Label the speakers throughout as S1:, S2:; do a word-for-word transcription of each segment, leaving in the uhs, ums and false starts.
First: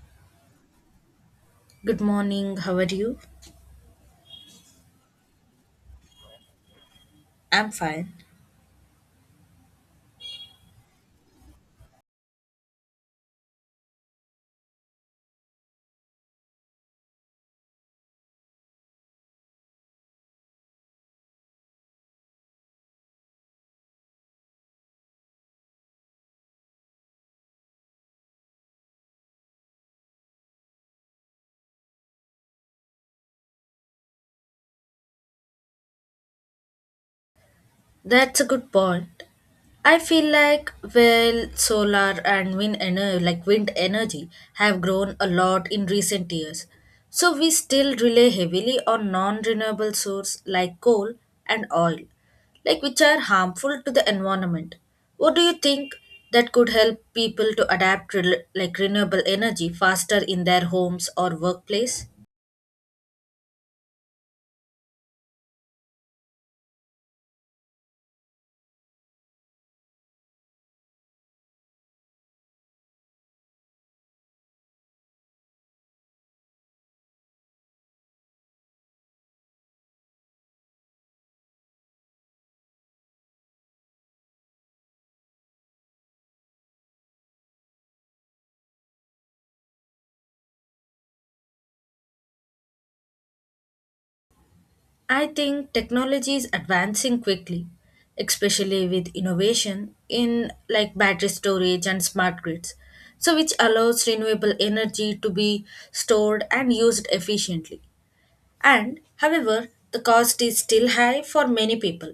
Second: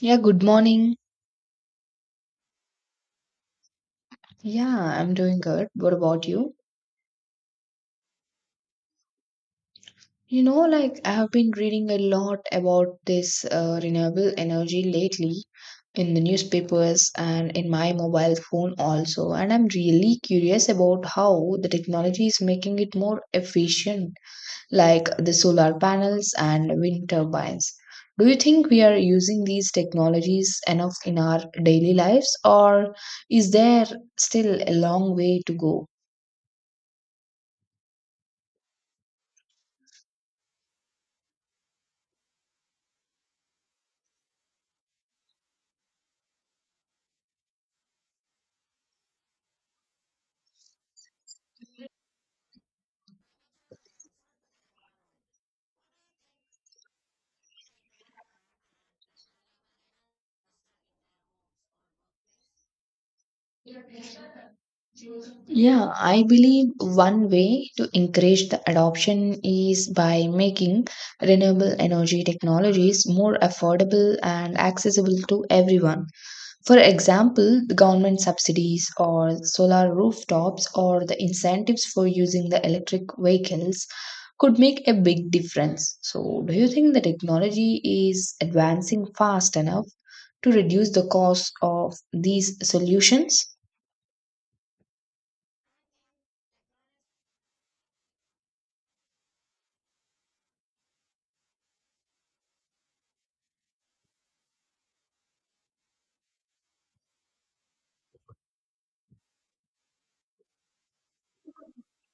S1: Yeah, good morning.
S2: Good morning, how are you?
S1: Yeah, I'm doing good. What about you?
S2: I'm fine.
S1: You know, like I have been reading a lot about this uh, renewable energy lately in the newspapers and in my mobile phone also. And I'm really curious about how the technology is making it more efficient, like the solar panels and wind turbines. Do you think we are using these technologies enough in our daily lives, or is there still a long way to go?
S2: That's a good point. I feel like well solar and wind energy like wind energy have grown a lot in recent years. So we still rely heavily on non-renewable source like coal and oil, like which are harmful to the environment. What do you think that could help people to adapt rel- like renewable energy faster in their homes or workplace?
S1: Yeah, I believe one way to encourage the adoption is by making renewable energy technologies more affordable and accessible to everyone. For example, the government subsidies or solar rooftops or the incentives for using the electric vehicles could make a big difference. So, do you think the technology is advancing fast enough to reduce the cost of these solutions?
S2: I think technology is advancing quickly, especially with innovation in like battery storage and smart grids. So which allows renewable energy to be stored and used efficiently. And however, the cost is still high for many people.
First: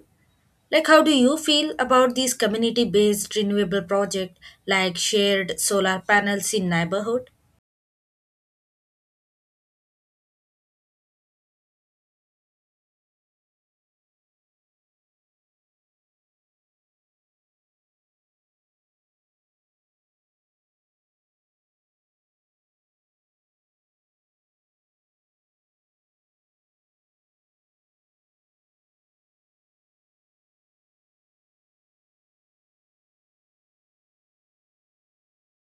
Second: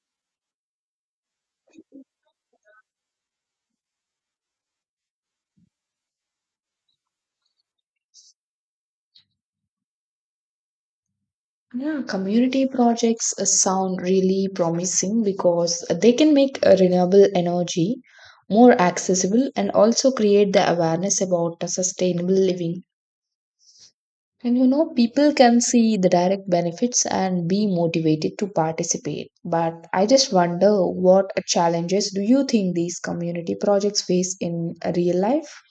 S2: Like how do you feel about these community based renewable project like shared solar panels in neighborhood?
S1: Yeah, community projects uh, sound really promising because they can make uh, renewable energy more accessible and also create the awareness about the sustainable living. And you know, people can see the direct benefits and be motivated to participate. But I just wonder what challenges do you think these community projects face in uh, real life?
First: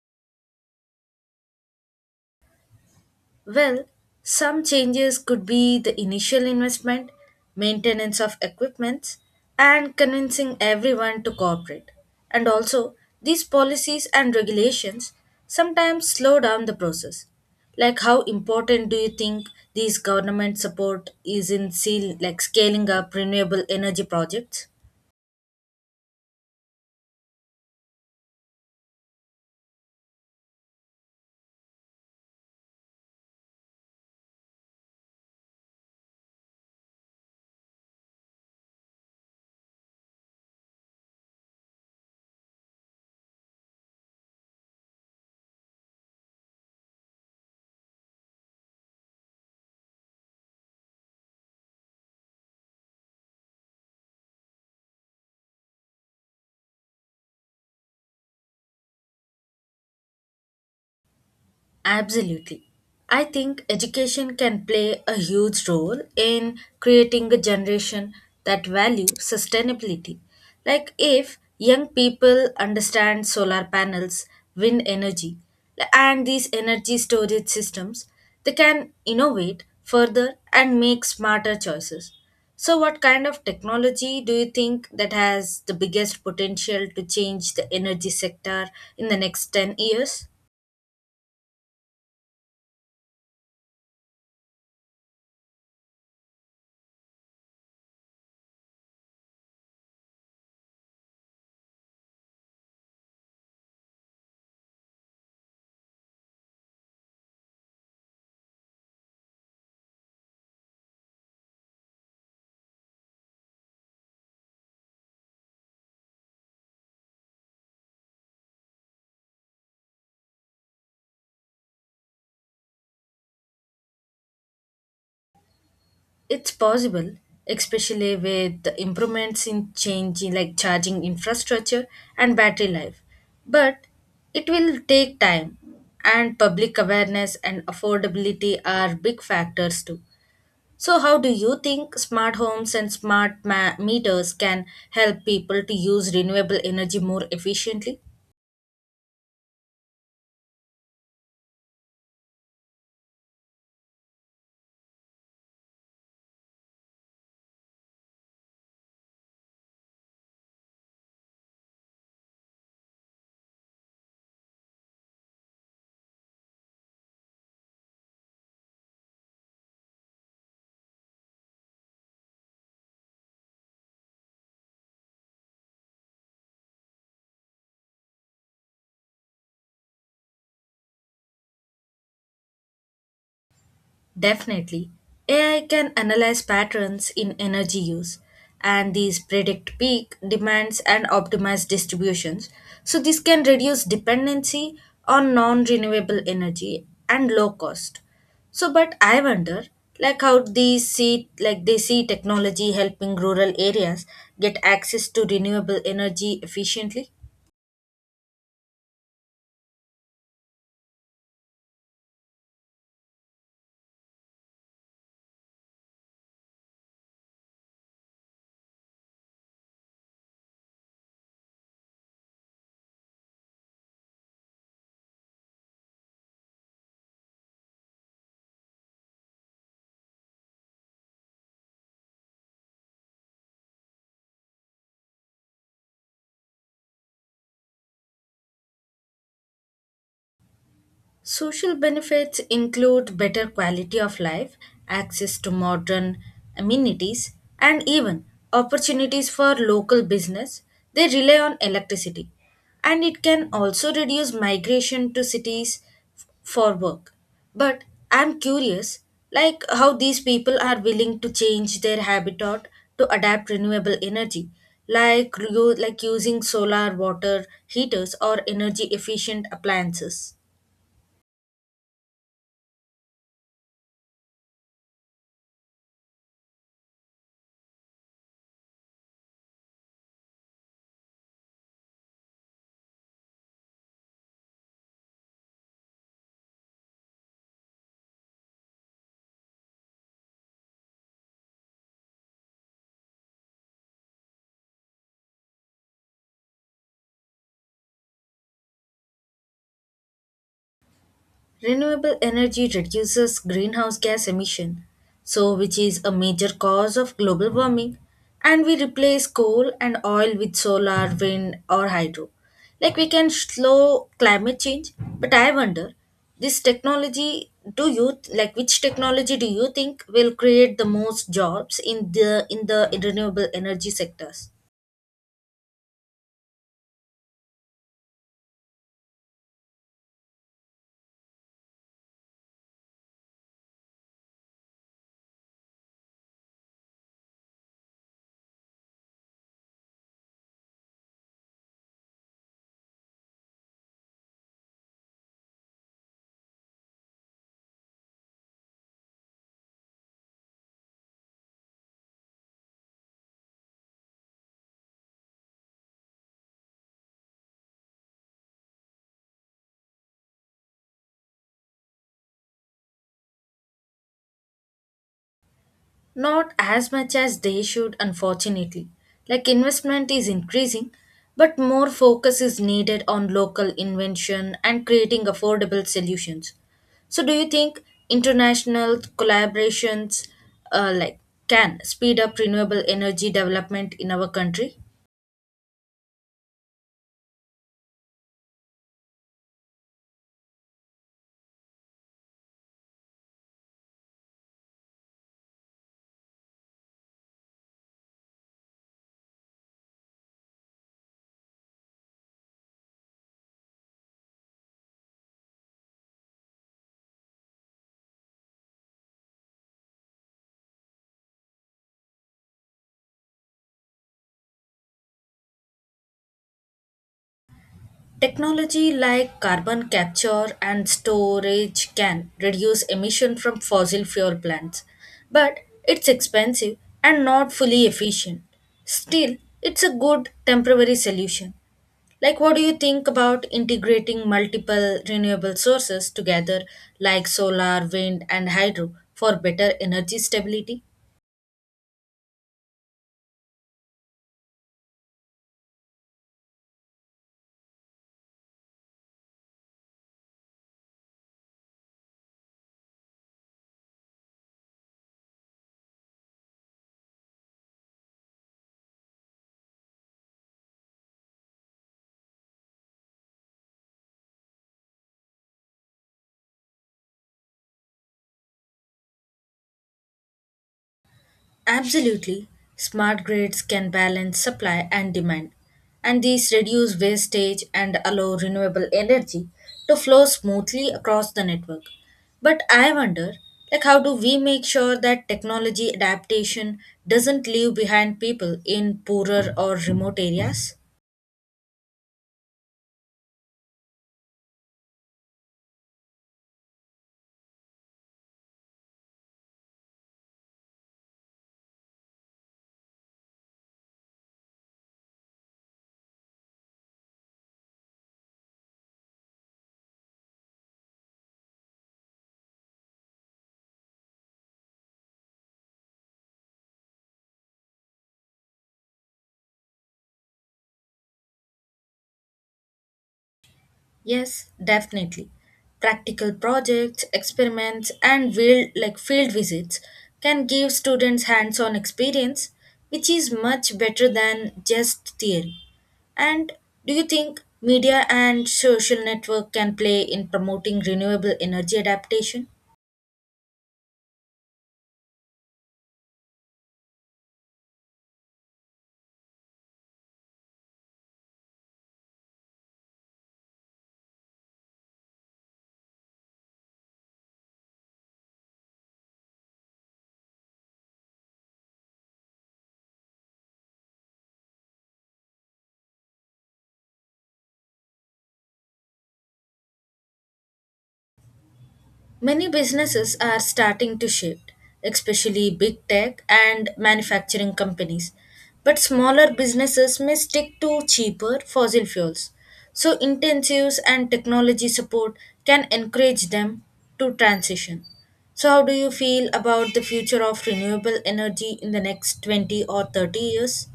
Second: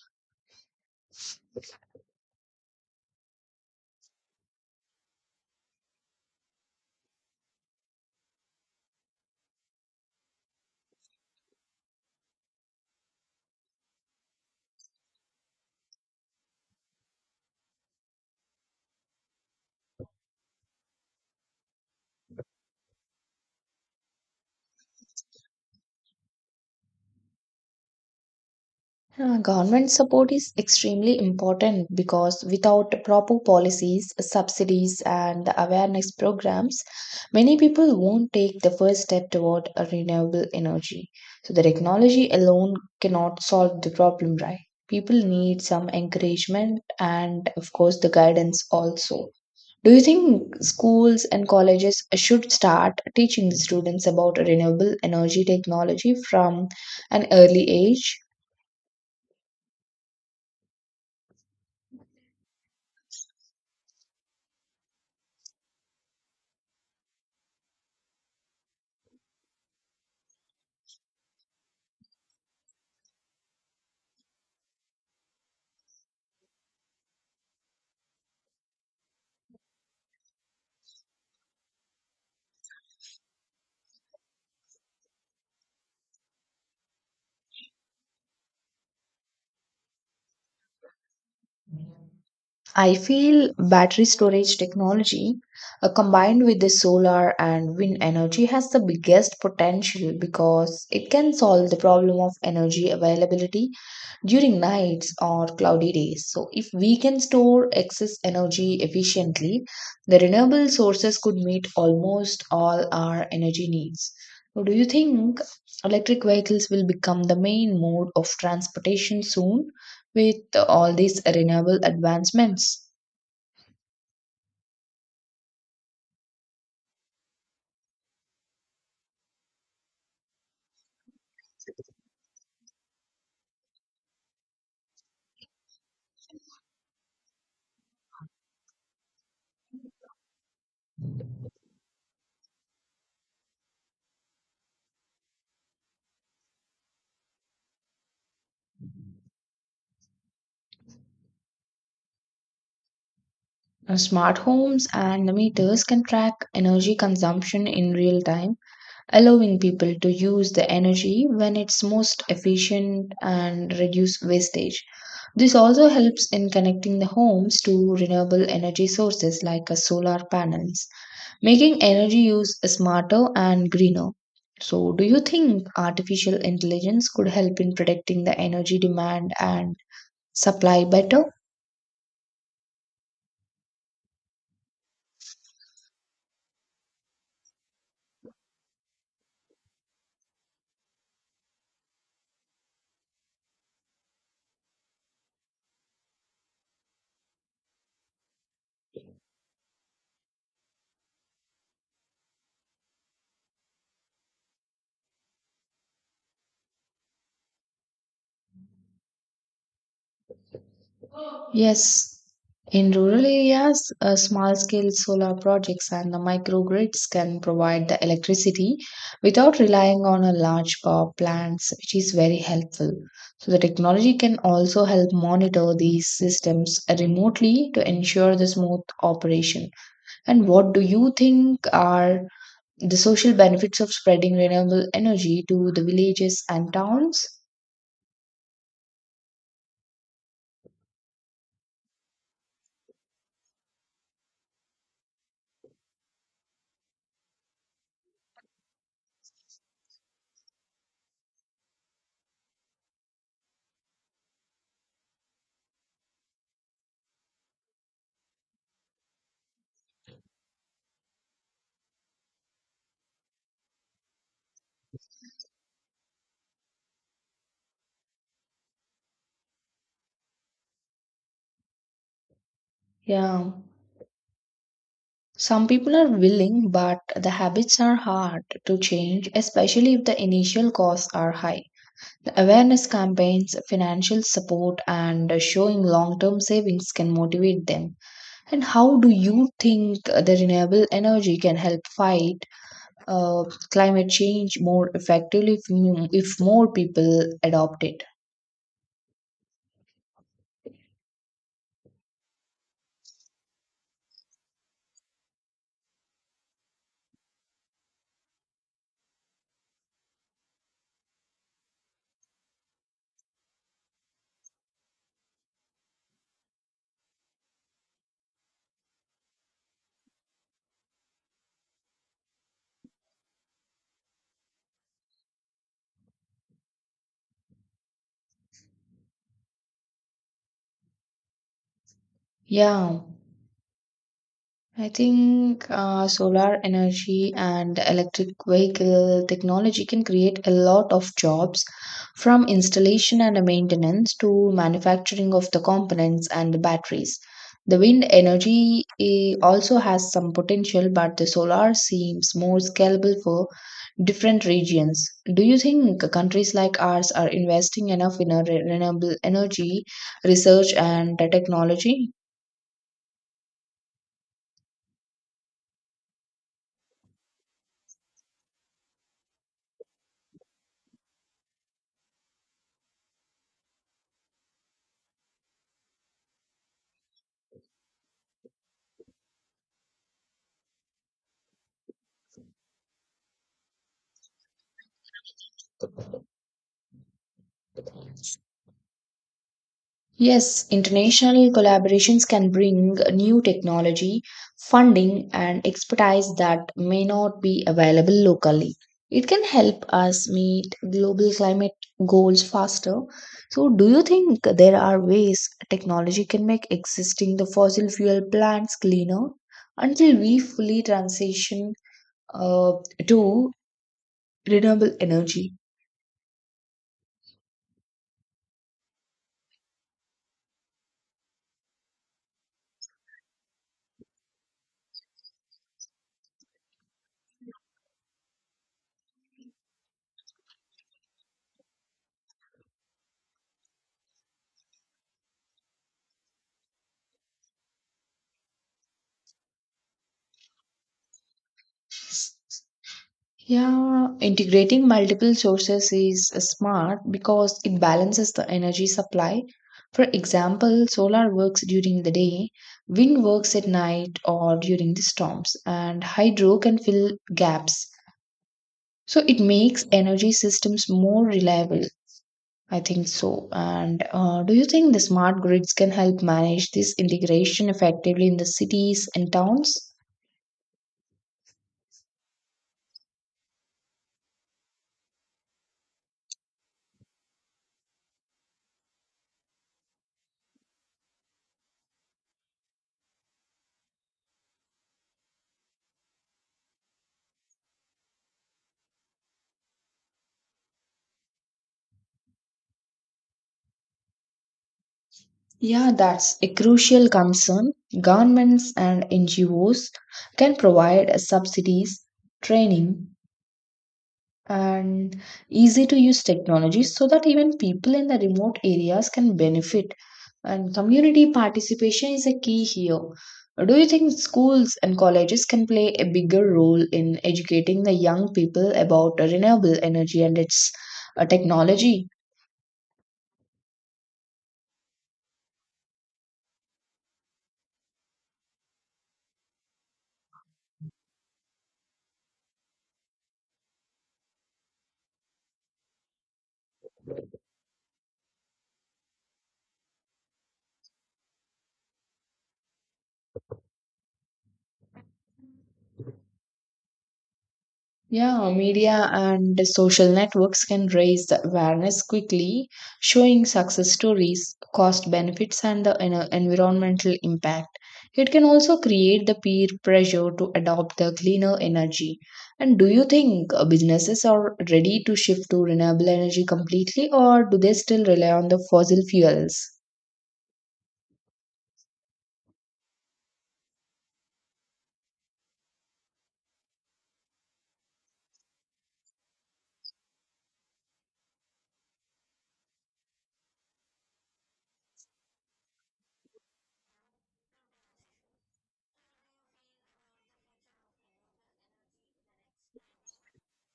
S2: Well, some changes could be the initial investment, maintenance of equipment, and convincing everyone to cooperate. And also, these policies and regulations sometimes slow down the process. Like how important do you think these government support is in seal, like scaling up renewable energy projects?
S1: Uh, government support is extremely important because without proper policies, subsidies, and awareness programs, many people won't take the first step toward a renewable energy. So, the technology alone cannot solve the problem, right? People need some encouragement and, of course, the guidance also. Do you think schools and colleges should start teaching the students about renewable energy technology from an early age?
S2: Absolutely. I think education can play a huge role in creating a generation that value sustainability. Like if young people understand solar panels, wind energy, and these energy storage systems, they can innovate further and make smarter choices. So what kind of technology do you think that has the biggest potential to change the energy sector in the next ten years?
S1: I feel battery storage technology uh, combined with the solar and wind energy has the biggest potential because it can solve the problem of energy availability during nights or cloudy days. So, if we can store excess energy efficiently, the renewable sources could meet almost all our energy needs. So, do you think electric vehicles will become the main mode of transportation soon? With all these renewable advancements,
S2: It's possible, especially with the improvements in changing like charging infrastructure and battery life. But it will take time and public awareness and affordability are big factors too. So how do you think smart homes and smart ma- meters can help people to use renewable energy more efficiently?
S1: uh, smart homes and meters can track energy consumption in real time, allowing people to use the energy when it's most efficient and reduce wastage. This also helps in connecting the homes to renewable energy sources like uh, solar panels, making energy use smarter and greener. So, do you think artificial intelligence could help in predicting the energy demand and supply better?
S2: Definitely. A I can analyze patterns in energy use and these predict peak demands and optimize distributions. So this can reduce dependency on non renewable energy and low cost. So, but I wonder like how they see like they see technology helping rural areas get access to renewable energy efficiently.
S1: Yes, in rural areas, uh, small scale solar projects and the microgrids can provide the electricity without relying on a large power plants, which is very helpful. So, the technology can also help monitor these systems remotely to ensure the smooth operation. And what do you think are the social benefits of spreading renewable energy to the villages and towns?
S2: Social benefits include better quality of life, access to modern amenities, and even opportunities for local business. They rely on electricity, and it can also reduce migration to cities f- for work. But I'm curious, like how these people are willing to change their habitat to adapt renewable energy, like, like using solar water heaters or energy efficient appliances.
S1: Yeah. Some people are willing, but the habits are hard to change, especially if the initial costs are high. The awareness campaigns, financial support, and showing long term savings can motivate them. And how do you think the renewable energy can help fight uh, climate change more effectively if, if more people adopt it?
S2: Renewable energy reduces greenhouse gas emission, so which is a major cause of global warming, and we replace coal and oil with solar, wind or hydro. Like we can slow climate change, but I wonder this technology do you like which technology do you think will create the most jobs in the in the renewable energy sectors?
S1: Yeah, I think uh, solar energy and electric vehicle technology can create a lot of jobs from installation and maintenance to manufacturing of the components and the batteries. The wind energy eh, also has some potential, but the solar seems more scalable for different regions. Do you think countries like ours are investing enough in a re- renewable energy research and technology?
S2: Not as much as they should, unfortunately. Like investment is increasing, but more focus is needed on local invention and creating affordable solutions. So, do you think international collaborations uh, like can speed up renewable energy development in our country?
S1: Yes, international collaborations can bring new technology, funding, and expertise that may not be available locally. It can help us meet global climate goals faster. So, do you think there are ways technology can make existing the fossil fuel plants cleaner until we fully transition uh, to renewable energy?
S2: Technology like carbon capture and storage can reduce emission from fossil fuel plants, but it's expensive and not fully efficient. Still, it's a good temporary solution. Like, what do you think about integrating multiple renewable sources together, like solar, wind, and hydro, for better energy stability?
S1: Yeah, integrating multiple sources is uh, smart because it balances the energy supply. For example, solar works during the day, wind works at night or during the storms, and hydro can fill gaps. So it makes energy systems more reliable. I think so. And uh, do you think the smart grids can help manage this integration effectively in the cities and towns?
S2: Absolutely. Smart grids can balance supply and demand, and these reduce wastage and allow renewable energy to flow smoothly across the network. But I wonder, like how do we make sure that technology adaptation doesn't leave behind people in poorer or remote areas?
S1: Yeah, that's a crucial concern. Governments and N G Os can provide subsidies, training, and easy to use technologies so that even people in the remote areas can benefit. And community participation is a key here. Do you think schools and colleges can play a bigger role in educating the young people about renewable energy and its uh, technology?
S2: Yes, definitely. Practical projects, experiments, and field, like field visits can give students hands-on experience, which is much better than just theory. And do you think media and social network can play in promoting renewable energy adaptation?
S1: Yeah, media and social networks can raise the awareness quickly, showing success stories, cost benefits, and the you know, environmental impact. It can also create the peer pressure to adopt the cleaner energy. And do you think uh, businesses are ready to shift to renewable energy completely, or do they still rely on the fossil fuels?
S2: Many businesses are starting to shift, especially big tech and manufacturing companies. But smaller businesses may stick to cheaper fossil fuels. So, intensives and technology support can encourage them to transition. So, how do you feel about the future of renewable energy in the next twenty or thirty years?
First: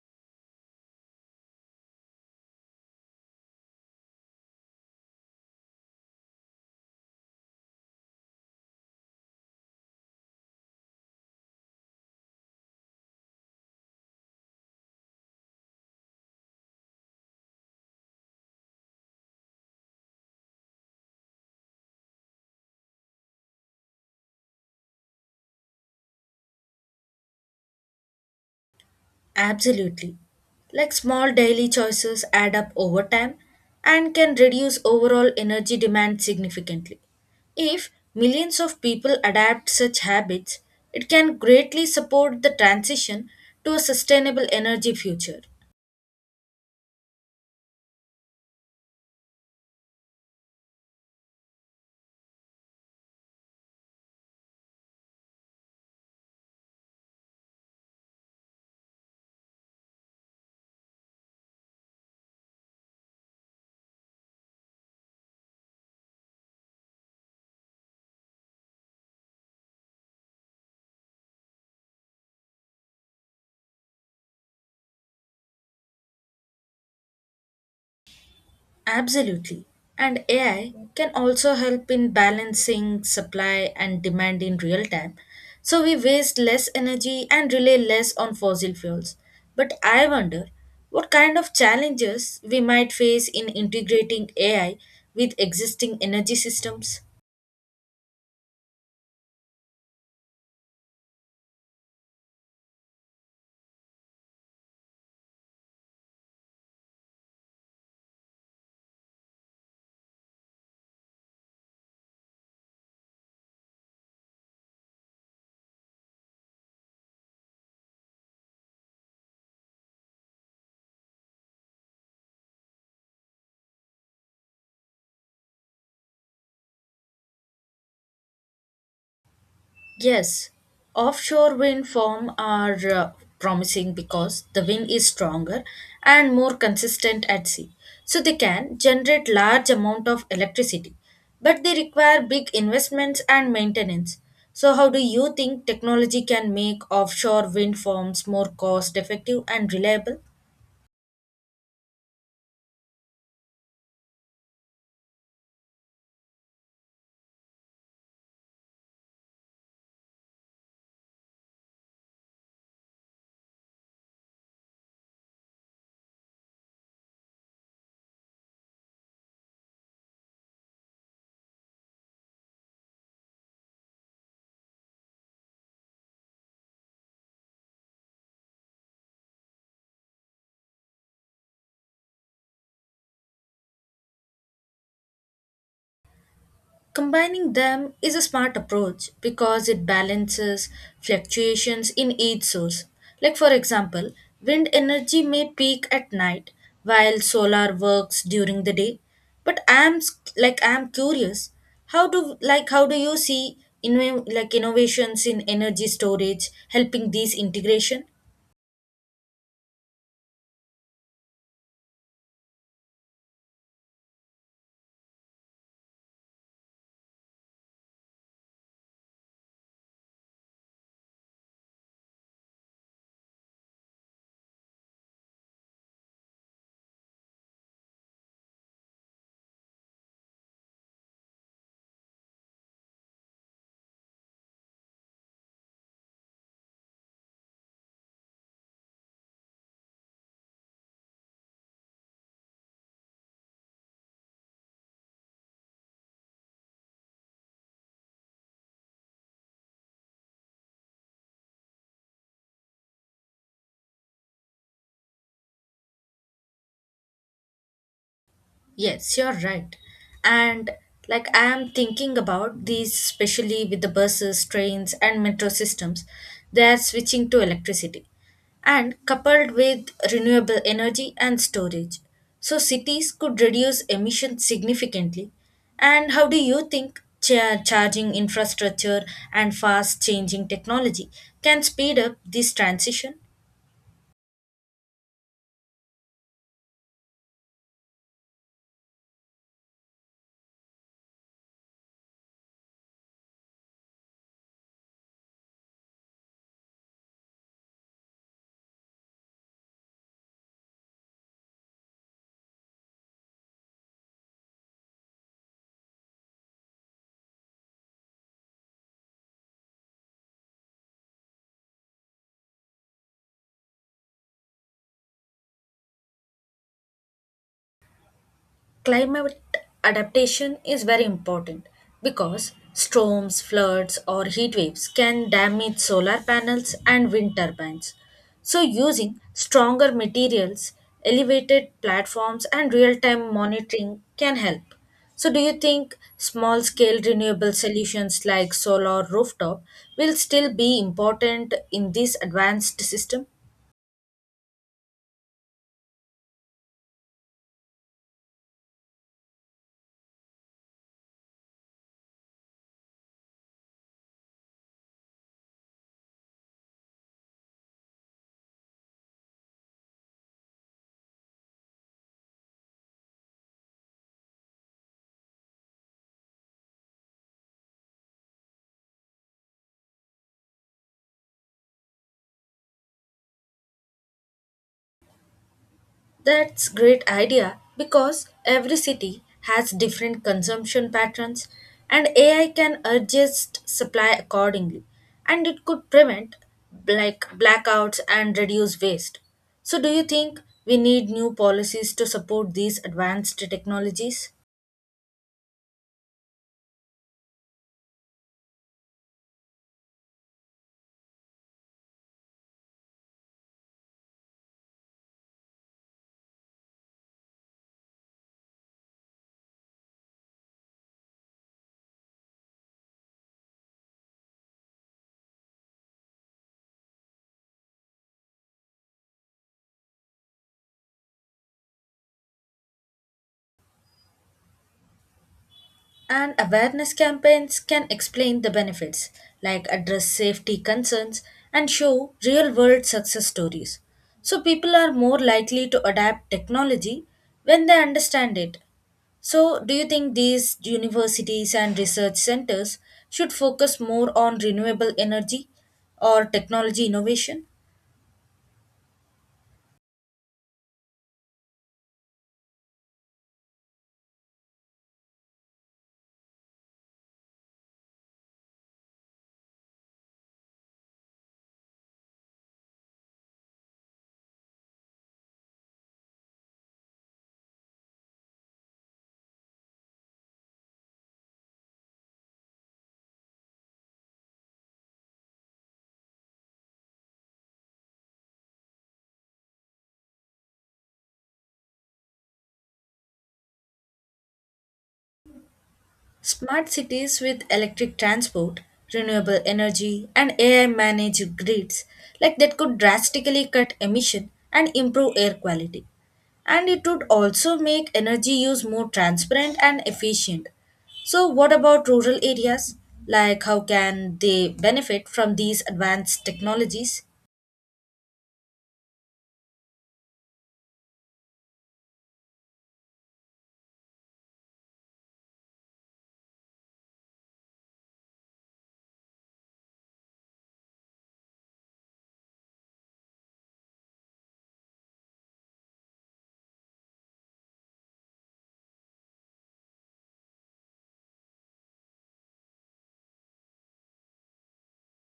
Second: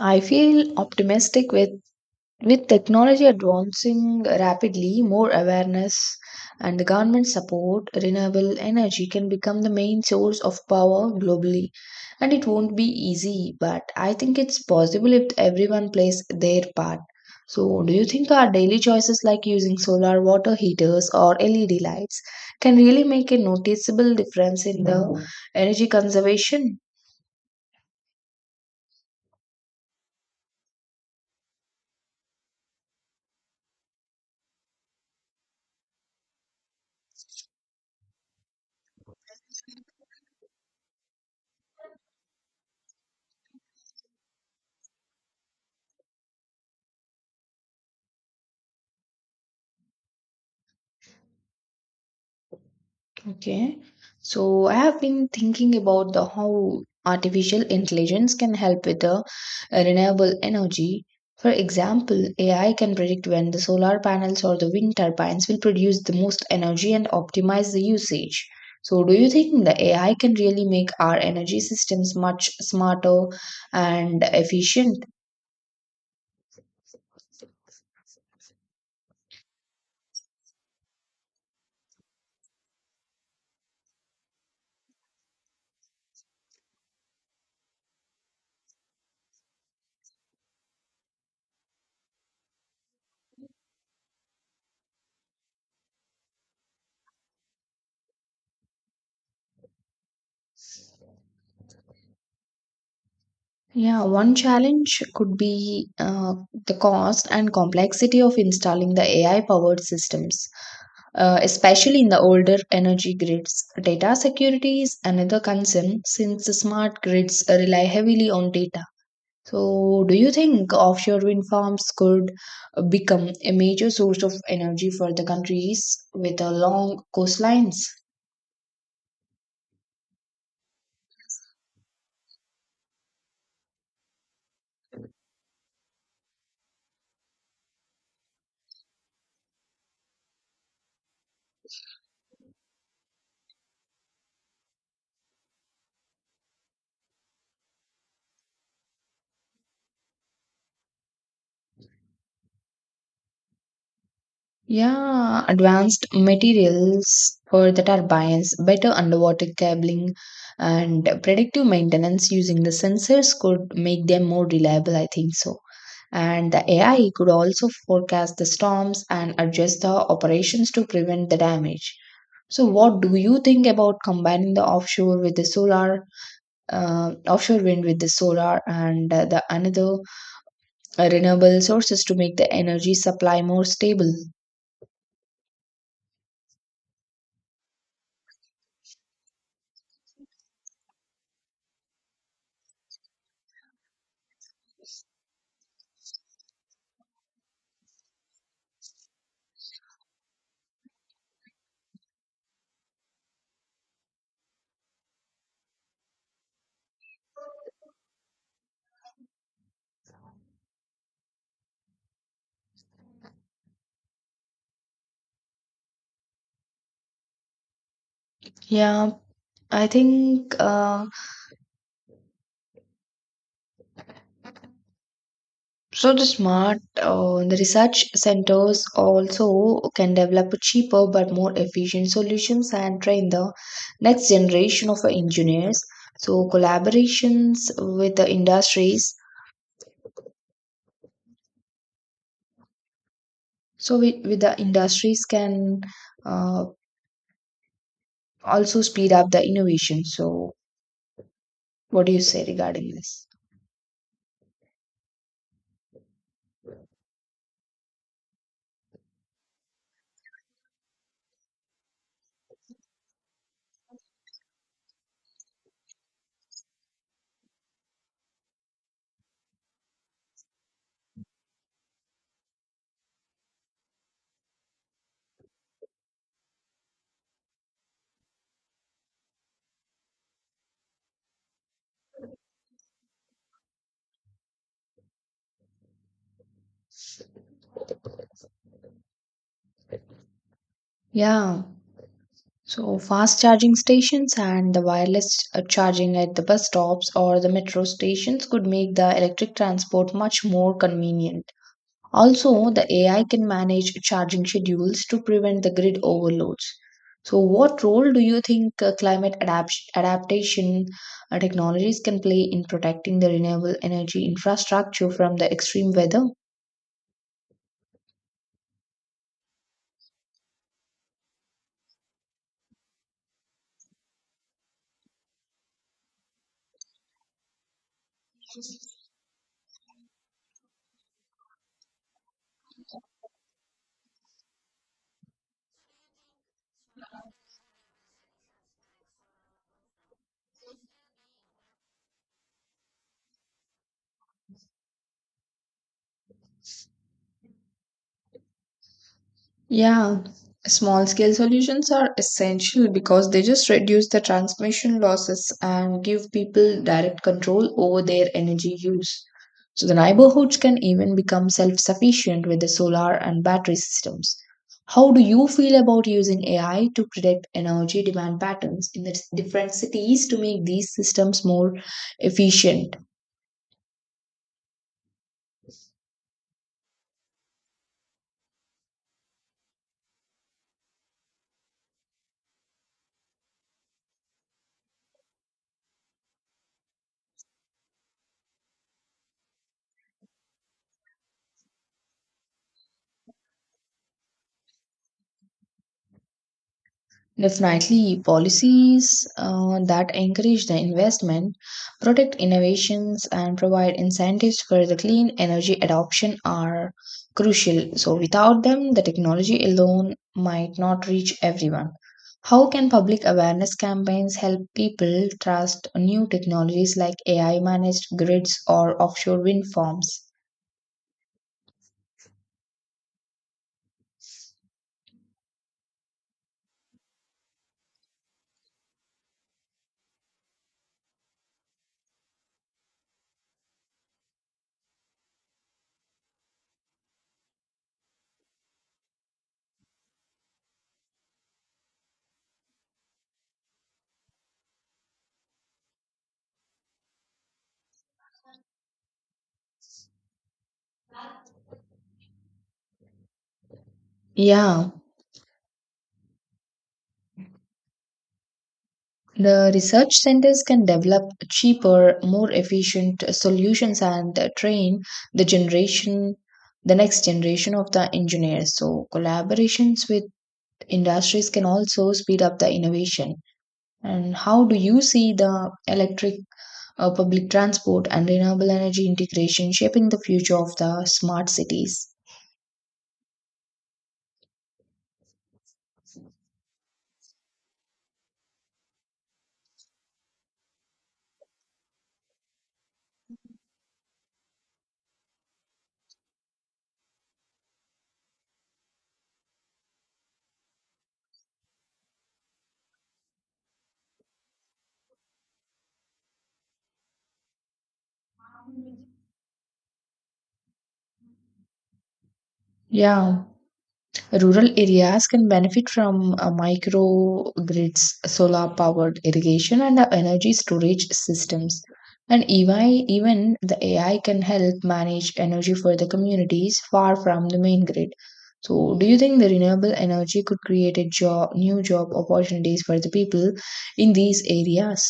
S1: I feel optimistic with With technology advancing rapidly, more awareness and the government support, renewable energy can become the main source of power globally. And it won't be easy, but I think it's possible if everyone plays their part. So, do you think our daily choices like using solar water heaters or L E D lights can really make a noticeable difference in the energy conservation?
S2: Absolutely. Like small daily choices add up over time and can reduce overall energy demand significantly. If millions of people adapt such habits, it can greatly support the transition to a sustainable energy future.
S1: Okay. So I have been thinking about the how artificial intelligence can help with the renewable energy. For example, A I can predict when the solar panels or the wind turbines will produce the most energy and optimize the usage. So do you think the A I can really make our energy systems much smarter and efficient?
S2: Absolutely. And A I can also help in balancing supply and demand in real time. So we waste less energy and rely less on fossil fuels. But I wonder what kind of challenges we might face in integrating A I with existing energy systems.
S1: Yeah, one challenge could be uh, the cost and complexity of installing the A I powered systems, uh, especially in the older energy grids. Data security is another concern since the smart grids rely heavily on data. So, do you think offshore wind farms could become a major source of energy for the countries with a long coastlines?
S2: Yes, offshore wind farms are uh, promising because the wind is stronger and more consistent at sea. So they can generate large amount of electricity, but they require big investments and maintenance. So how do you think technology can make offshore wind farms more cost effective and reliable?
S1: Yeah, advanced materials for the turbines, better underwater cabling, and predictive maintenance using the sensors could make them more reliable, I think so. And the A I could also forecast the storms and adjust the operations to prevent the damage. So, what do you think about combining the offshore with the solar, uh, offshore wind with the solar, and uh, the another uh, renewable sources to make the energy supply more stable?
S2: Combining them is a smart approach because it balances fluctuations in each source. Like, for example, wind energy may peak at night while solar works during the day. But I'm s- like I'm curious, how do like how do you see inno- like innovations in energy storage helping this integration?
S1: Yeah, I think uh, so. The smart, uh, the research centers also can develop cheaper but more efficient solutions and train the next generation of engineers. So collaborations with the industries, so with, with the industries can uh, also speed up the innovation. So what do you say regarding this?
S2: Yes, you're right. And like I am thinking about these, especially with the buses, trains, and metro systems, they are switching to electricity and coupled with renewable energy and storage. So cities could reduce emissions significantly. And how do you think cha- charging infrastructure and fast changing technology can speed up this transition?
S1: Yeah. So, fast charging stations and the wireless uh, charging at the bus stops or the metro stations could make the electric transport much more convenient. Also, the A I can manage charging schedules to prevent the grid overloads. So, what role do you think uh, climate adapt- adaptation uh, technologies can play in protecting the renewable energy infrastructure from the extreme weather?
S2: Climate adaptation is very important because storms, floods, or heat waves can damage solar panels and wind turbines. So, using stronger materials, elevated platforms, and real time monitoring can help. So, do you think small scale renewable solutions like solar rooftop will still be important in this advanced system?
S1: Yeah, small scale solutions are essential because they just reduce the transmission losses and give people direct control over their energy use. So the neighborhoods can even become self sufficient with the solar and battery systems. How do you feel about using A I to predict energy demand patterns in the different cities to make these systems more efficient?
S2: That's great idea because every city has different consumption patterns and A I can adjust supply accordingly and it could prevent like blackouts and reduce waste. So do you think we need new policies to support these advanced technologies?
S1: Definitely, policies uh, that encourage the investment, protect innovations, and provide incentives for the clean energy adoption are crucial. So, without them, the technology alone might not reach everyone. How can public awareness campaigns help people trust new technologies like A I managed grids or offshore wind farms?
S2: And awareness campaigns can explain the benefits, like address safety concerns and show real world success stories. So people are more likely to adapt technology when they understand it. So, do you think these universities and research centers should focus more on renewable energy or technology innovation?
S1: Yeah, the research centers can develop cheaper, more efficient solutions and train the generation, the next generation of the engineers. So, collaborations with industries can also speed up the innovation. And how do you see the electric uh, public transport and renewable energy integration shaping the future of the smart cities?
S2: Smart cities with electric transport, renewable energy, and A I managed grids like that could drastically cut emission and improve air quality. And it would also make energy use more transparent and efficient. So what about rural areas? Like how can they benefit from these advanced technologies?
S1: Yeah, rural areas can benefit from uh, microgrids, solar powered irrigation, and uh, energy storage systems. And even even the A I can help manage energy for the communities far from the main grid. So, do you think the renewable energy could create a job, new job opportunities for the people in these areas?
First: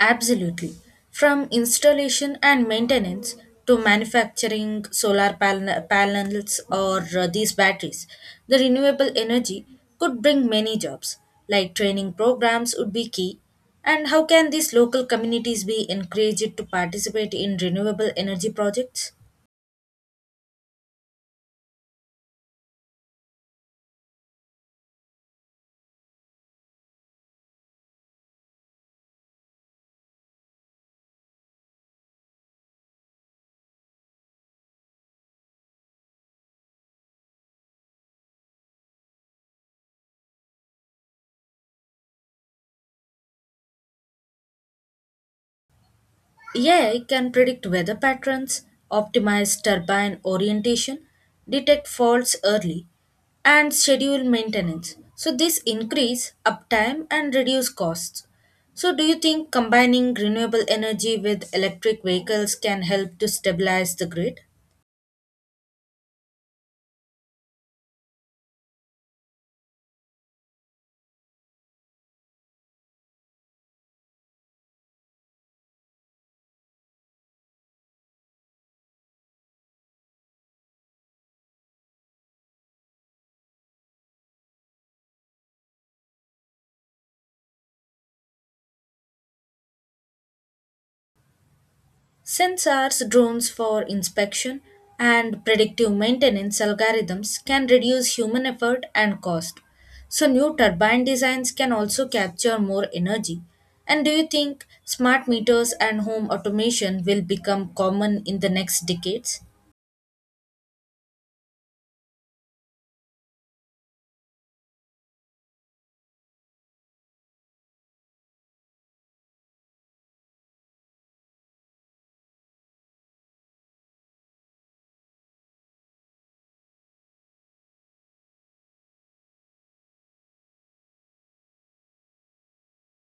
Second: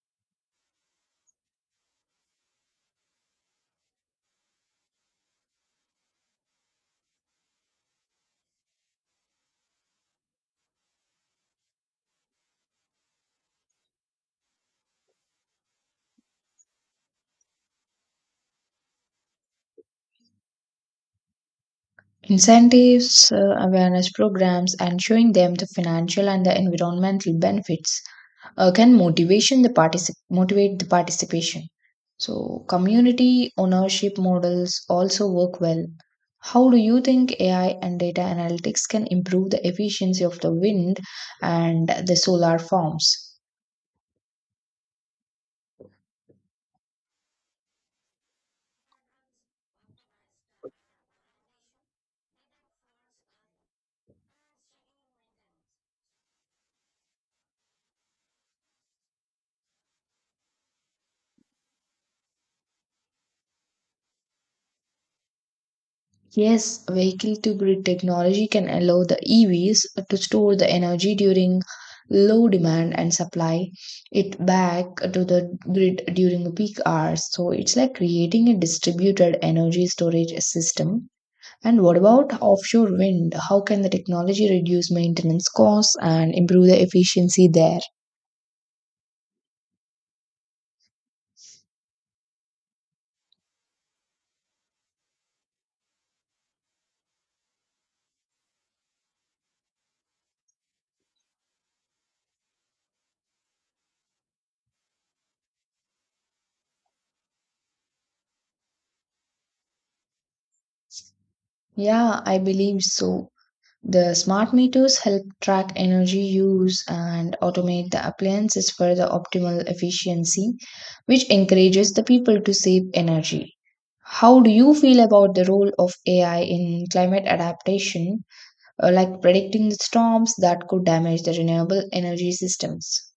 S2: Absolutely. From installation and maintenance to manufacturing solar pan- panels or uh, these batteries, the renewable energy could bring many jobs, like training programs would be key. And how can these local communities be encouraged to participate in renewable energy projects?
S1: Incentives, uh, awareness programs, and showing them the financial and the environmental benefits uh, can motivation the particip- motivate the participation. So community ownership models also work well. How do you think A I and data analytics can improve the efficiency of the wind and the solar farms?
S2: A I can predict weather patterns, optimize turbine orientation, detect faults early, and schedule maintenance. So this increase uptime and reduce costs. So do you think combining renewable energy with electric vehicles can help to stabilize the grid?
S1: Yes, vehicle to grid technology can allow the E Vs to store the energy during low demand and supply it back to the grid during the peak hours. So it's like creating a distributed energy storage system. And what about offshore wind? How can the technology reduce maintenance costs and improve the efficiency there?
S2: Sensors, drones for inspection, and predictive maintenance algorithms can reduce human effort and cost. So, new turbine designs can also capture more energy. And do you think smart meters and home automation will become common in the next decades?
S1: Yeah, I believe so. The smart meters help track energy use and automate the appliances for the optimal efficiency, which encourages the people to save energy. How do you feel about the role of A I in climate adaptation, uh, like predicting the storms that could damage the renewable energy systems?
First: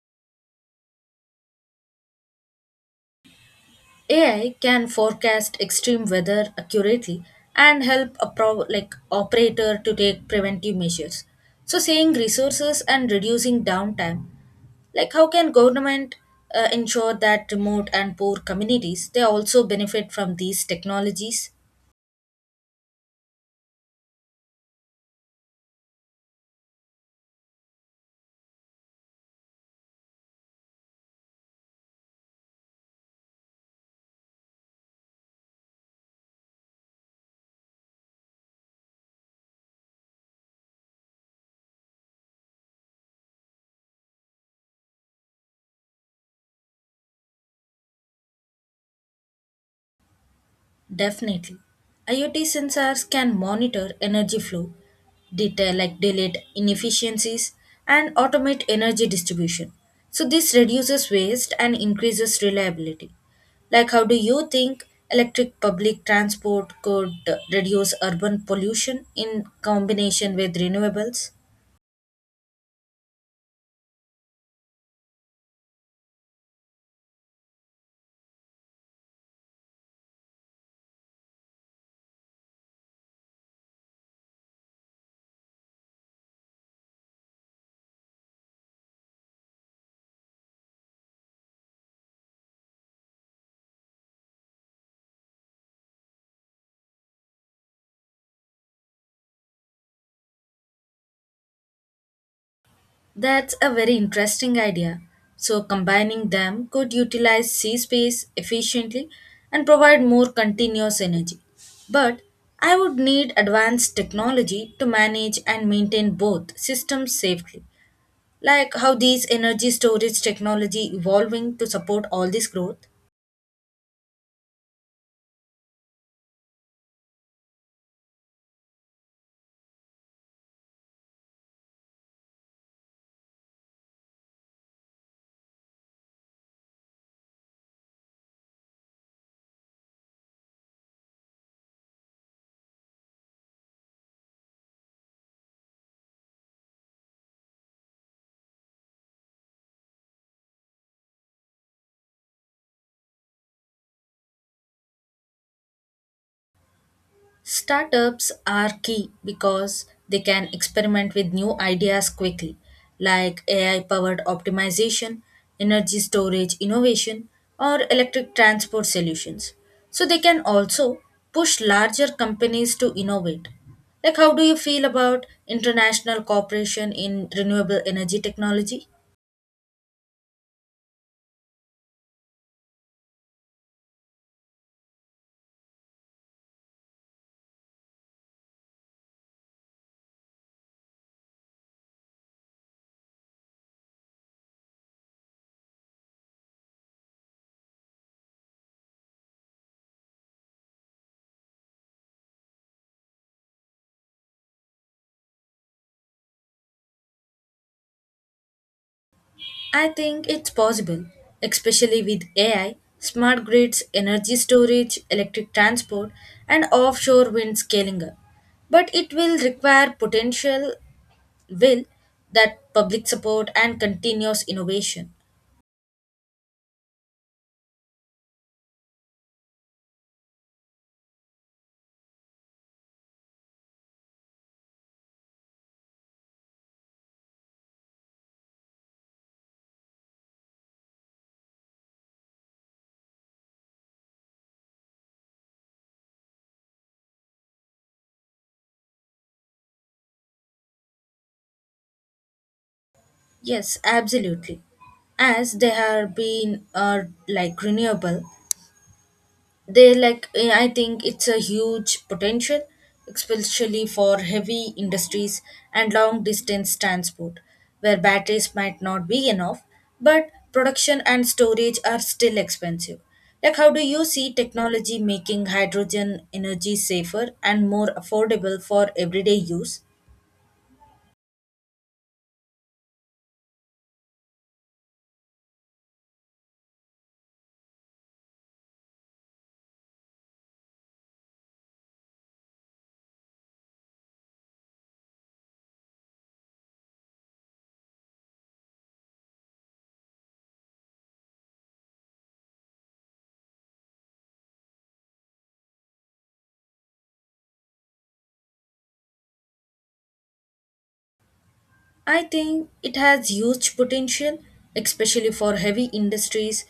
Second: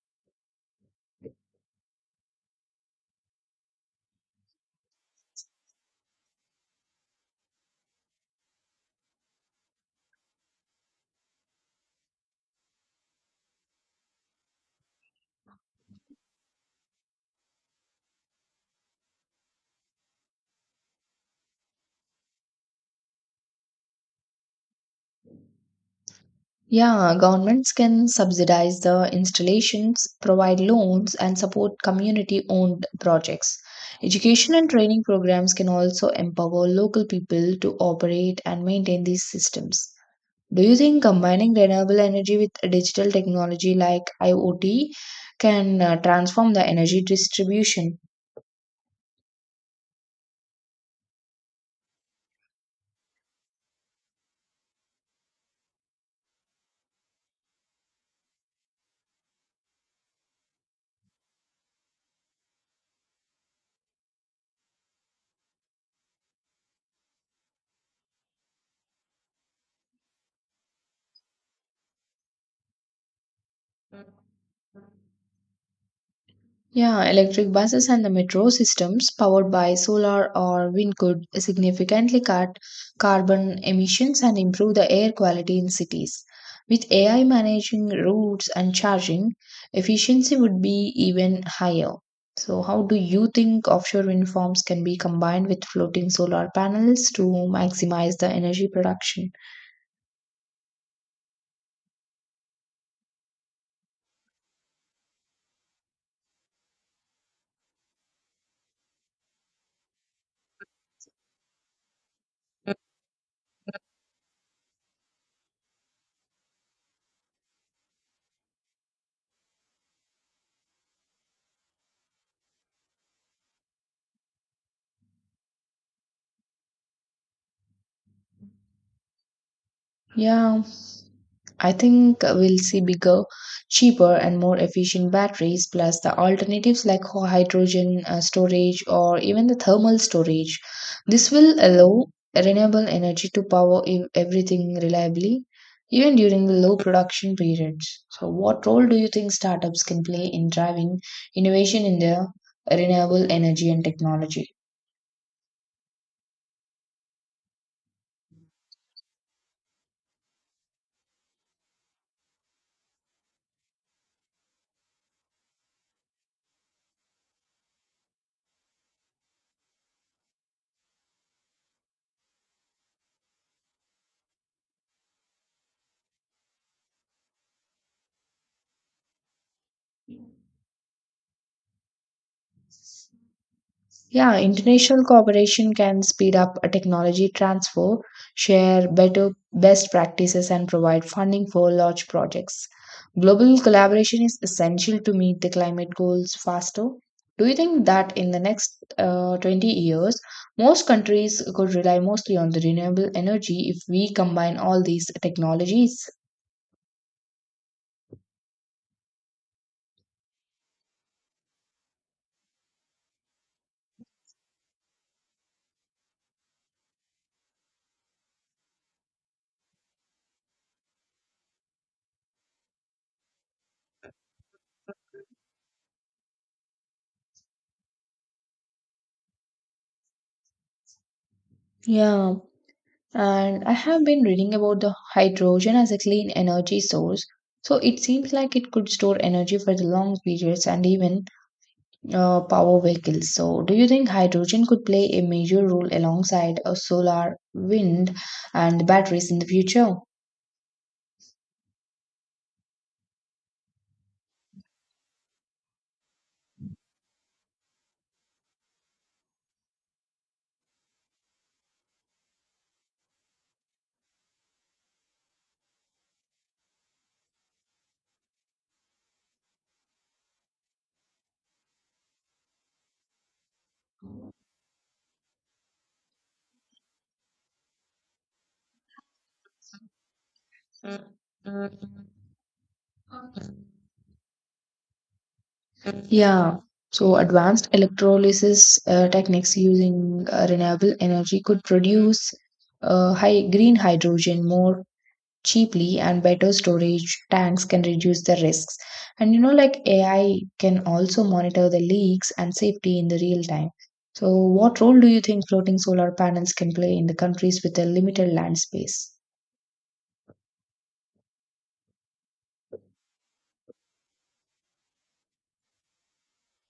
S2: A I can forecast extreme weather accurately and help a pro- like operator to take preventive measures. So, saving resources and reducing downtime. Like, how can government uh, ensure that remote and poor communities they also benefit from these technologies?
S1: Yeah, governments can subsidize the installations, provide loans, and support community owned projects. Education and training programs can also empower local people to operate and maintain these systems. Do you think combining renewable energy with digital technology like I o T can uh, transform the energy distribution?
S2: Definitely. IoT sensors can monitor energy flow, detail like delete inefficiencies, and automate energy distribution. So this reduces waste and increases reliability. Like how do you think electric public transport could uh, reduce urban pollution in combination with renewables?
S1: Yeah, electric buses and the metro systems powered by solar or wind could significantly cut carbon emissions and improve the air quality in cities. With A I managing routes and charging, efficiency would be even higher. So, how do you think offshore wind farms can be combined with floating solar panels to maximize the energy production?
S2: That's a very interesting idea. So, combining them could utilize sea space efficiently and provide more continuous energy. But I would need advanced technology to manage and maintain both systems safely. Like how these energy storage technology evolving to support all this growth?
S1: Yeah, I think we'll see bigger, cheaper, and more efficient batteries, plus the alternatives like ho- hydrogen uh, storage or even the thermal storage. This will allow renewable energy to power ev- everything reliably, even during the low production periods. So, what role do you think startups can play in driving innovation in the renewable energy and technology?
S2: Startups are key because they can experiment with new ideas quickly, like A I powered optimization, energy storage innovation, or electric transport solutions. So they can also push larger companies to innovate. Like, how do you feel about international cooperation in renewable energy technology?
S1: Yeah, international cooperation can speed up a technology transfer, share better best practices, and provide funding for large projects. Global collaboration is essential to meet the climate goals faster. Do you think that in the next uh, twenty years, most countries could rely mostly on the renewable energy if we combine all these technologies?
S2: I think it's possible, especially with A I, smart grids, energy storage, electric transport, and offshore wind scaling up. But it will require potential will that public support and continuous innovation.
S1: Yeah, and I have been reading about the hydrogen as a clean energy source. So it seems like it could store energy for the long periods and even uh, power vehicles. So do you think hydrogen could play a major role alongside uh, solar, wind, and batteries in the future?
S2: Yes, absolutely. As they have been uh, like renewable they like eh, I think it's a huge potential especially for heavy industries and long distance transport where batteries might not be enough but production and storage are still expensive like how do you see technology making hydrogen energy safer and more affordable for everyday use.
S1: Yeah. So advanced electrolysis uh, techniques using uh, renewable energy could produce uh, high green hydrogen more cheaply and better storage tanks can reduce the risks. And you know, like A I can also monitor the leaks and safety in the real time. So, what role do you think floating solar panels can play in the countries with a limited land space?
S2: I think it has huge potential, especially for heavy industries.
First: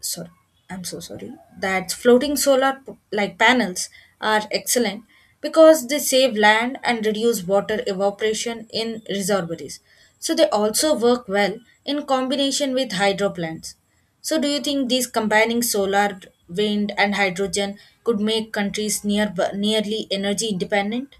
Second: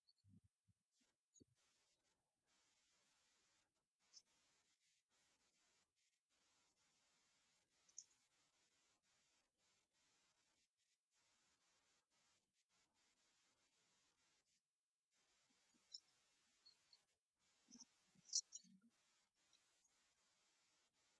S2: Sorry, I'm so sorry. That floating solar p- like panels are excellent because they save land and reduce water evaporation in reservoirs. So they also work well in combination with hydro plants. So do you think these combining solar, wind and hydrogen could make countries near nearly energy independent?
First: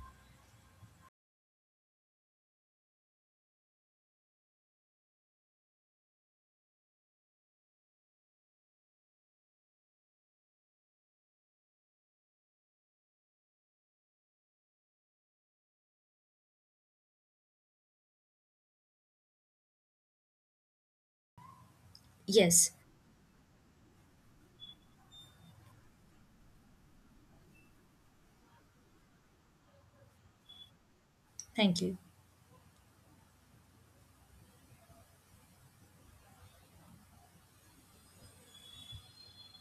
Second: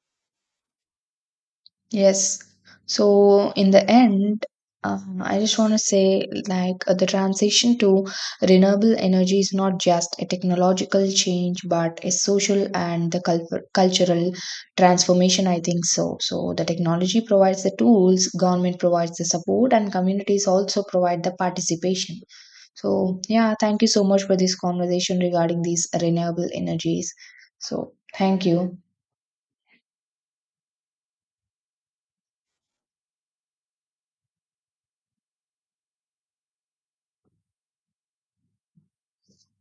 S1: Yes. So in the end, uh, I just want to say like uh, the transition to renewable energy is not just a technological change, but a social and the cul cultural transformation. I think so. So the technology provides the tools, government provides the support, and communities also provide the participation.
S2: Yes,
S1: So yeah, thank you so much for this conversation regarding these renewable energies. So thank you.
S2: thank you.